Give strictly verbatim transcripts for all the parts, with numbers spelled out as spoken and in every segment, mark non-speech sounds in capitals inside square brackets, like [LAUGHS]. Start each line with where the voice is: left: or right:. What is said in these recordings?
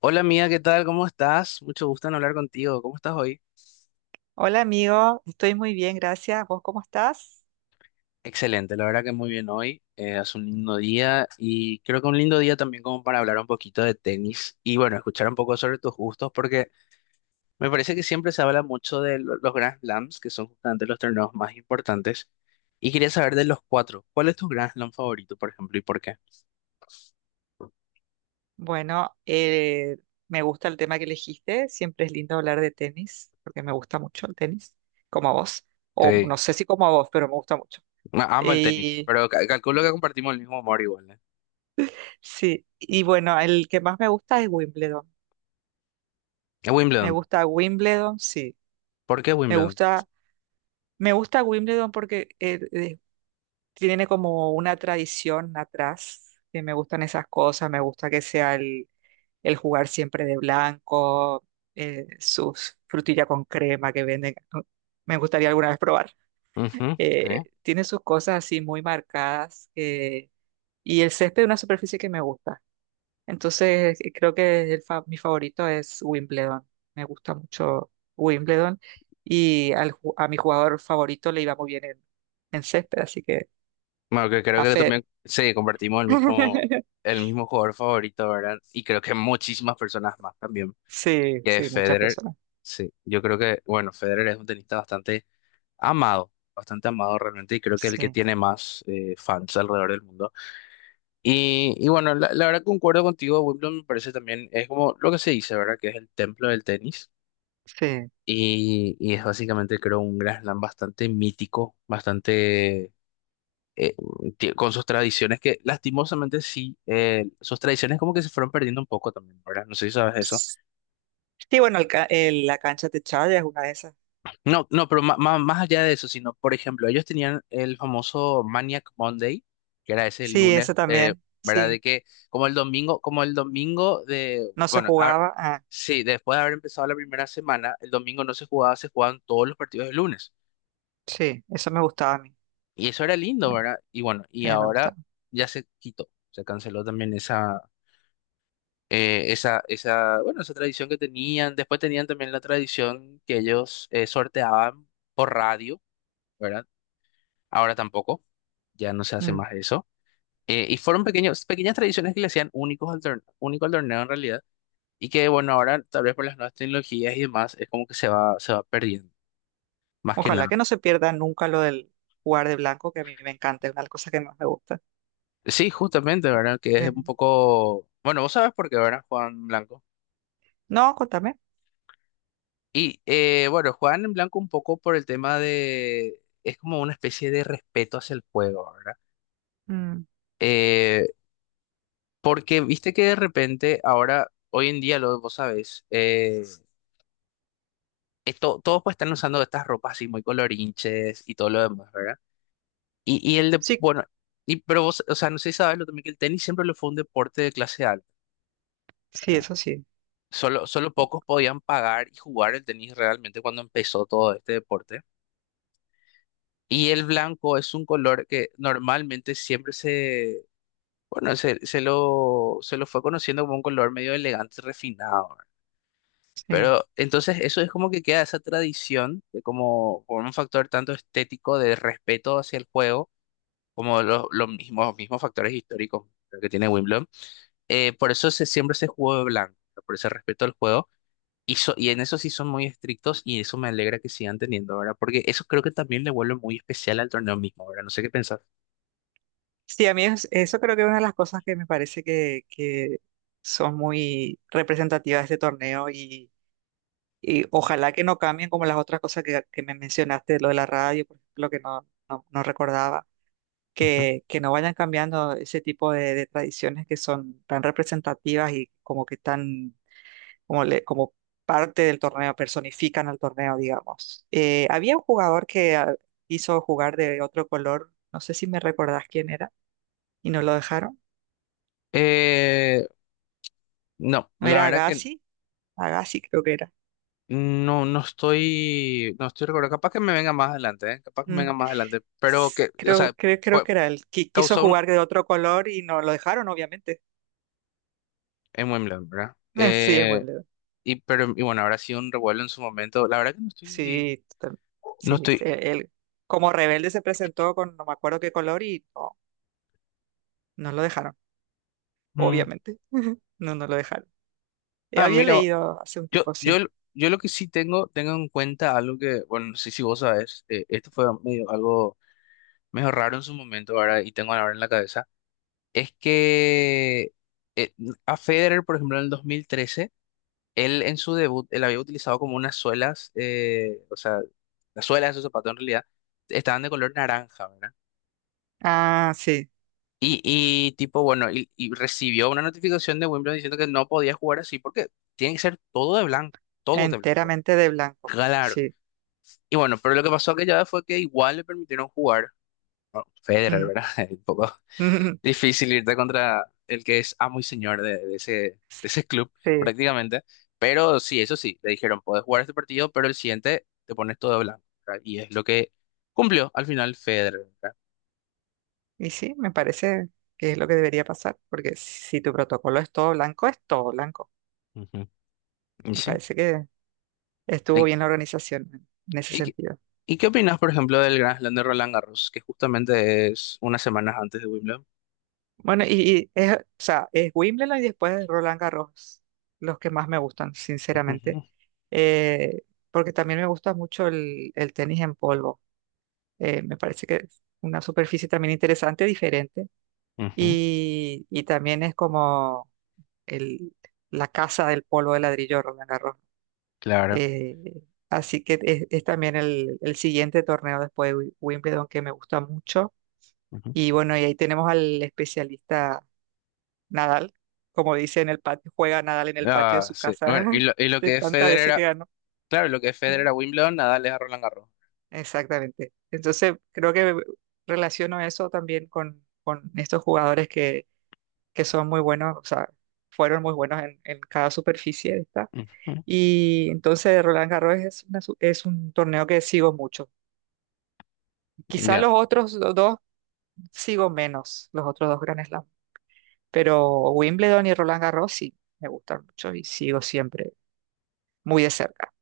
left: Hola amiga, ¿qué tal? ¿Cómo estás? Mucho gusto en hablar contigo. ¿Cómo estás hoy?
right: Hola amigo, estoy muy bien, gracias. ¿Vos cómo estás?
left: Excelente, la verdad que muy bien hoy. Eh, hace un lindo día y creo que un lindo día también como para hablar un poquito de tenis y bueno, escuchar un poco sobre tus gustos porque me parece que siempre se habla mucho de lo- los Grand Slams, que son justamente los torneos más importantes. Y quería saber de los cuatro, ¿cuál es tu Grand Slam favorito, por ejemplo, y por qué?
right: Bueno, eh, Me gusta el tema que elegiste. Siempre es lindo hablar de tenis, porque me gusta mucho el tenis, como a vos. O
left: Sí,
right: no sé si como a vos, pero me gusta mucho.
left: ma- amo el tenis,
right: Y
left: pero ca- calculo que compartimos el mismo amor igual, ¿eh?
right: sí, y bueno, el que más me gusta es Wimbledon.
left: Es
right: Me
left: Wimbledon.
right: gusta Wimbledon, sí.
left: ¿Por qué
right: Me
left: Wimbledon?
right: gusta, Me gusta Wimbledon porque eh, eh, tiene como una tradición atrás, que me gustan esas cosas. Me gusta que sea el jugar siempre de blanco, eh, sus frutillas con crema que venden, ¿no? Me gustaría alguna vez probar.
left: Ujú, sí.
right: Eh, tiene sus cosas así muy marcadas, eh, y el césped es una superficie que me gusta. Entonces, eh, creo que el fa- mi favorito es Wimbledon. Me gusta mucho Wimbledon, y al ju- a mi jugador favorito le iba muy bien en, en césped, así que
left: Bueno, que creo
right: a
left: que
right: Federer.
left: también sí, compartimos el mismo,
right: [LAUGHS]
left: el mismo jugador favorito, ¿verdad? Y creo que muchísimas personas más también,
right: Sí,
left: que es
right: sí, muchas
left: Federer.
right: personas.
left: Sí, yo creo que, bueno, Federer es un tenista bastante amado, bastante amado realmente, y creo que es el que
right: Sí,
left: tiene más eh, fans alrededor del mundo. Y, y bueno, la, la verdad concuerdo contigo, Wimbledon me parece también, es como lo que se dice, ¿verdad? Que es el templo del tenis.
right: sí.
left: Y, y es básicamente, creo, un gran Slam bastante mítico, bastante eh, ti- con sus tradiciones que lastimosamente sí, eh, sus tradiciones como que se fueron perdiendo un poco también, ¿verdad? No sé si sabes eso.
right: Sí, bueno, el ca- el- la cancha techada es una de esas.
left: No, no, pero ma- ma- más allá de eso, sino, por ejemplo, ellos tenían el famoso Maniac Monday, que era ese
right: Sí,
left: lunes,
right: esa
left: eh,
right: también.
left: ¿verdad?
right: Sí,
left: De que como el domingo, como el domingo de,
right: no se
left: bueno, a-
right: jugaba. Ah,
left: sí, después de haber empezado la primera semana, el domingo no se jugaba, se jugaban todos los partidos del lunes.
right: sí, eso me gustaba a mí.
left: Y eso era lindo, ¿verdad? Y bueno, y
right: Eh, me
left: ahora
right: gustaba.
left: ya se quitó, se canceló también esa eh, esa, esa, bueno, esa tradición que tenían. Después tenían también la tradición que ellos eh, sorteaban por radio, ¿verdad? Ahora tampoco, ya no se hace
right: Mm.
left: más eso. Eh, y fueron pequeños, pequeñas tradiciones que le hacían únicos al torneo, único al torneo en realidad. Y que, bueno, ahora tal vez por las nuevas tecnologías y demás, es como que se va, se va perdiendo, más que
right: Ojalá
left: nada.
right: que no se pierda nunca lo del jugar de blanco, que a mí me encanta, es una de las cosas que más me gusta.
left: Sí, justamente, ¿verdad? Que es
right: Eh,
left: un poco... Bueno, vos sabes por qué, ¿verdad, Juan Blanco?
right: No, contame.
left: Y eh, bueno, juegan en blanco un poco por el tema de... Es como una especie de respeto hacia el juego, ¿verdad?
right: Mm.
left: Eh, porque viste que de repente, ahora, hoy en día, lo, vos sabés, eh, esto- todos pues están usando estas ropas así muy colorinches y todo lo demás, ¿verdad? Y, y el de...
right: Sí,
left: Bueno, y, pero vos, o sea, no sé si sabes lo también que el tenis siempre lo fue un deporte de clase alta,
right: sí,
left: ¿verdad?
right: eso sí.
left: Solo, solo
right: O-
left: pocos podían pagar y jugar el tenis realmente cuando empezó todo este deporte. Y el blanco es un color que normalmente siempre se, bueno, se, se lo, se lo fue conociendo como un color medio elegante, refinado, ¿verdad?
right: Sí,
left: Pero entonces eso es como que queda esa tradición de como por un factor tanto estético de respeto hacia el juego, como los, los mismos, mismos factores históricos que tiene Wimbledon. Eh, por eso se, siempre se jugó de blanco, ¿no? Por ese respeto al juego. Y, so- y en eso sí son muy estrictos y eso me alegra que sigan teniendo, ¿verdad? Porque eso creo que también le vuelve muy especial al torneo mismo, ¿verdad? No sé qué pensás.
right: sí, a mí es- eso creo que es una de las cosas que me parece que, que son muy representativas de este torneo. Y ojalá que no cambien como las otras cosas que, que me mencionaste, lo de la radio, por ejemplo, que no, no, no recordaba,
left: Ujú.
right: que, que no vayan cambiando ese tipo de, de tradiciones que son tan representativas y como que tan, como, le- como parte del torneo, personifican al torneo, digamos. Eh, había un jugador que ah, quiso jugar de otro color, no sé si me recordás quién era, y no lo dejaron.
left: Eh, no,
right: ¿No
left: la
right: era
left: verdad que
right: Agassi? Agassi creo que era.
left: no, no estoy, no estoy recordando. Capaz que me venga más adelante, ¿eh? Capaz que me venga
right: Mm.
left: más adelante. Pero
right: S-
left: que, o
right: Creo,
left: sea,
right: creo, creo
left: fue,
right: que era él. Qui- Quiso
left: causó un,
right: jugar de otro color y no lo dejaron, obviamente.
left: en Wimbledon, ¿verdad?
right: [LAUGHS] Eh, Sí, en
left: Eh,
right: Wimbledon.
left: y, pero, y bueno, habrá sido un revuelo en su momento. La verdad que no estoy,
right: Sí, total-
left: no
right: sí, sí, sí,
left: estoy.
right: él como rebelde se presentó con no me acuerdo qué color y no, no lo dejaron,
left: Mm.
right: obviamente. [LAUGHS] No, no lo dejaron. Eh,
left: Ah,
right: había
left: mira,
right: leído hace un
left: yo,
right: tiempo, sí.
left: yo, yo lo que sí tengo, tengo en cuenta algo que, bueno, no sé si vos sabes, eh, esto fue medio, algo medio raro en su momento, ¿verdad? Y tengo ahora en la cabeza. Es que eh, a Federer, por ejemplo, en el dos mil trece él en su debut, él había utilizado como unas suelas, eh, o sea, las suelas de su zapato en realidad estaban de color naranja, ¿verdad?
right: Ah, sí,
left: Y, y tipo, bueno, y, y recibió una notificación de Wimbledon diciendo que no podía jugar así porque tiene que ser todo de blanco, todo de blanco.
right: enteramente de blanco.
left: Claro.
right: Sí.
left: Y bueno, pero lo que pasó aquella vez fue que igual le permitieron jugar Federer,
right: Mm.
left: ¿verdad? [LAUGHS] Un poco
right: [LAUGHS]
left: difícil irte contra el que es amo y señor de, de ese, de ese club,
right: Sí,
left: prácticamente. Pero sí, eso sí, le dijeron, podés jugar este partido, pero el siguiente te pones todo blanco, ¿verdad? Y es lo que cumplió al final Federer, ¿verdad?
right: y sí, me parece que es lo que debería pasar, porque si si tu protocolo es todo blanco, es todo blanco.
left: Ujú. Y
right: Me
left: sí.
right: parece que estuvo
left: ¿Y,
right: bien la organización en en ese
left: y qué,
right: sentido.
left: y qué opinas, por ejemplo, del Grand Slam de Roland Garros, que justamente es unas semanas antes de Wimbledon?
right: Bueno, y, y es, o sea, es Wimbledon y después Roland Garros, los que más me gustan, sinceramente.
left: Ujú,
right: Eh, Porque también me gusta mucho el, el tenis en polvo. Eh, me parece que es una superficie también interesante, diferente.
left: ujú,
right: Y, y también es como el, la casa del polvo de ladrillo Roland Garros.
left: claro.
right: Eh, Así que es, es también el, el siguiente torneo después de Wi- Wimbledon que me gusta mucho.
left: Ujú.
right: Y bueno, y ahí tenemos al especialista Nadal. Como dice en el patio, juega Nadal en el patio de
left: Ah,
right: su
left: sí. Bueno,
right: casa
left: y
right: [LAUGHS]
left: lo, y lo
right: de
left: que es
right: tantas
left: Federer,
right: veces que
left: a-
right: ganó.
left: claro, lo que es
right: Mm,
left: Federer a Wimbledon, Nadal es a Roland Garros.
right: Exactamente. Entonces, creo que relaciono eso también con, con estos jugadores que, que son muy buenos, o sea, fueron muy buenos en, en cada superficie esta.
left: Ujú.
right: Y entonces Roland Garros es, una su- es un torneo que sigo mucho. Quizá
left: Ya.
right: los otros do- dos sigo menos, los otros dos Grand Slam. Pero Wimbledon y Roland Garros sí, me gustan mucho y sigo siempre muy de cerca.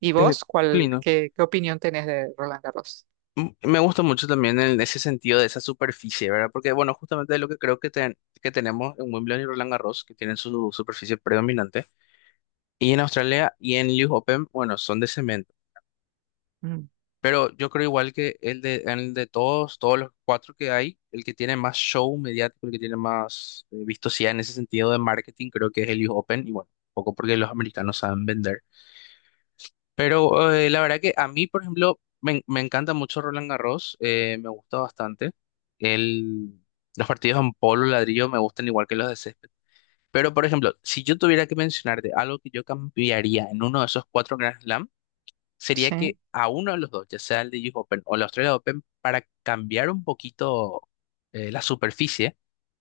right: ¿Y vos,
left: Qué
right: cuál,
left: lindo.
right: qué, qué opinión tenés de Roland Garros?
left: Mm, me gusta mucho también en ese sentido de esa superficie, ¿verdad? Porque, bueno, justamente lo que creo que, ten- que tenemos en Wimbledon y Roland Garros, que tienen su superficie predominante, y en Australia y en U S Open, bueno, son de cemento.
right: Mm,
left: Pero yo creo igual que el de, el de todos, todos los cuatro que hay, el que tiene más show mediático, el que tiene más eh, vistosidad en ese sentido de marketing, creo que es el U S Open, y bueno, poco porque los americanos saben vender. Pero eh, la verdad que a mí, por ejemplo, me, en- me encanta mucho Roland Garros, eh, me gusta bastante. El, los partidos en polo ladrillo me gustan igual que los de césped. Pero, por ejemplo, si yo tuviera que mencionarte algo que yo cambiaría en uno de esos cuatro Grand Slam, sería
right: sí.
left: que a uno de los dos, ya sea el de U S Open o el Australia Open, para cambiar un poquito eh, la superficie,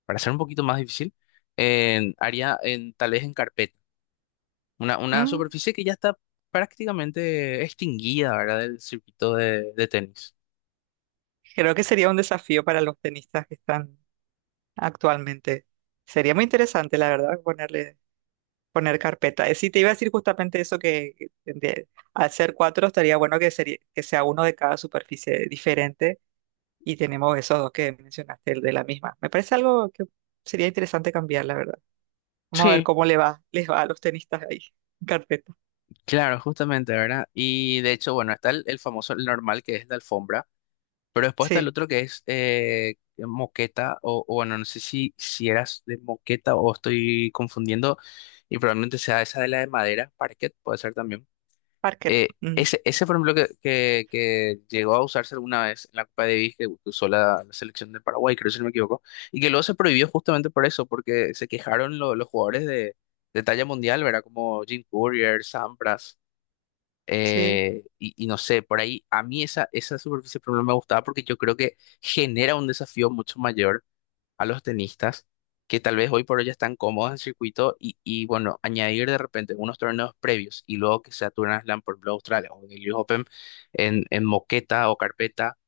left: para hacer un poquito más difícil, en- haría en, tal vez en carpeta. Una, una
right: Mm,
left: superficie que ya está prácticamente extinguida, ¿verdad? Del circuito de, de tenis.
right: creo que sería un desafío para los tenistas que están actualmente. Sería muy interesante, la verdad, ponerle, poner carpeta. Eh, Sí, te iba a decir justamente eso que que de- al ser cuatro estaría bueno que, sería, que sea uno de cada superficie diferente y tenemos esos dos que mencionaste, el de la misma. Me parece algo que sería interesante cambiar, la verdad. Vamos a ver
left: Sí,
right: cómo le va, les va a los tenistas ahí. En carpeta.
left: claro, justamente, ¿verdad? Y de hecho, bueno, está el, el famoso, el normal, que es de alfombra, pero después está el
right: Sí,
left: otro que es eh, moqueta, o, o bueno, no sé si, si eras de moqueta o estoy confundiendo, y probablemente sea esa de la de madera, parquet, puede ser también.
right: parquet.
left: Eh,
right: Mm,
left: ese, ese, por ejemplo, que, que, que llegó a usarse alguna vez en la Copa Davis, que usó la, la selección de Paraguay, creo si no me equivoco, y que luego se prohibió justamente por eso, porque se quejaron lo- los jugadores de, de talla mundial, ¿verdad? Como Jim Courier, Sampras,
right: sí,
left: eh, y, y no sé, por ahí a mí esa, esa superficie por ejemplo, me gustaba porque yo creo que genera un desafío mucho mayor a los tenistas que tal vez hoy por hoy ya están cómodos en el circuito y, y, bueno, añadir de repente unos torneos previos y luego que sea Turner Slam por Blue Australia o en el U S Open en, en moqueta o carpeta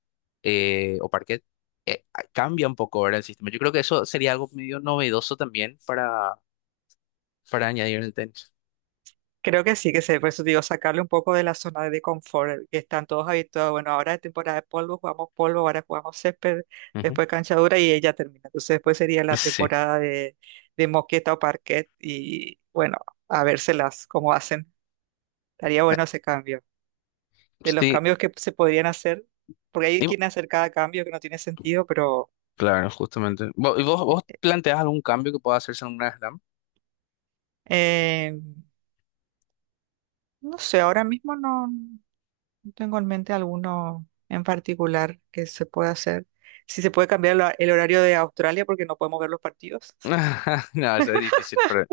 left: eh, o parquet, eh, a- cambia un poco ahora el sistema. Yo creo que eso sería algo medio novedoso también para, para añadir en el tenis.
right: creo que sí, que se, por eso digo, sacarle un poco de la zona de confort, eh, que están todos habituados. Bueno, ahora es temporada de polvo, jugamos polvo, ahora jugamos césped,
left: Ujú.
right: después cancha dura y ella termina. Entonces después sería la
left: Sí,
right: temporada de, de moqueta o parquet y bueno, a vérselas cómo hacen. Estaría
left: Na-
right: bueno ese cambio. De los
left: sí,
right: cambios que se podrían hacer, porque hay
left: y vo-
right: quien hacer cada cambio que no tiene sentido, pero...
left: claro, justamente. ¿Vo- y ¿Vos, vos, planteás algún cambio que pueda hacerse en un Grand Slam?
right: em, No sé, ahora mismo no, no tengo en mente alguno en particular que se pueda hacer. Si se puede cambiar el, hor- el horario de Australia porque no podemos ver los partidos.
left: [LAUGHS] No, eso es difícil para,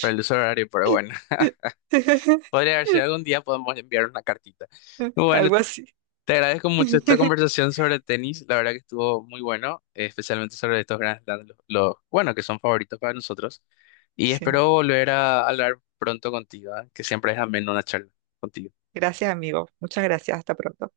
left: para el usuario, pero bueno. [LAUGHS]
right: [LAUGHS]
left: Podría ver si algún día podemos enviar una cartita. Bueno,
right: Algo así.
left: te agradezco mucho esta
right: [LAUGHS]
left: conversación sobre tenis. La verdad que estuvo muy bueno, eh, especialmente sobre estos grandes Slams, los, los- bueno, que son favoritos para nosotros. Y
right: Sí.
left: espero volver a hablar pronto contigo, ¿eh? Que siempre es ameno una charla contigo.
right: Gracias, amigo. Muchas gracias. Hasta pronto.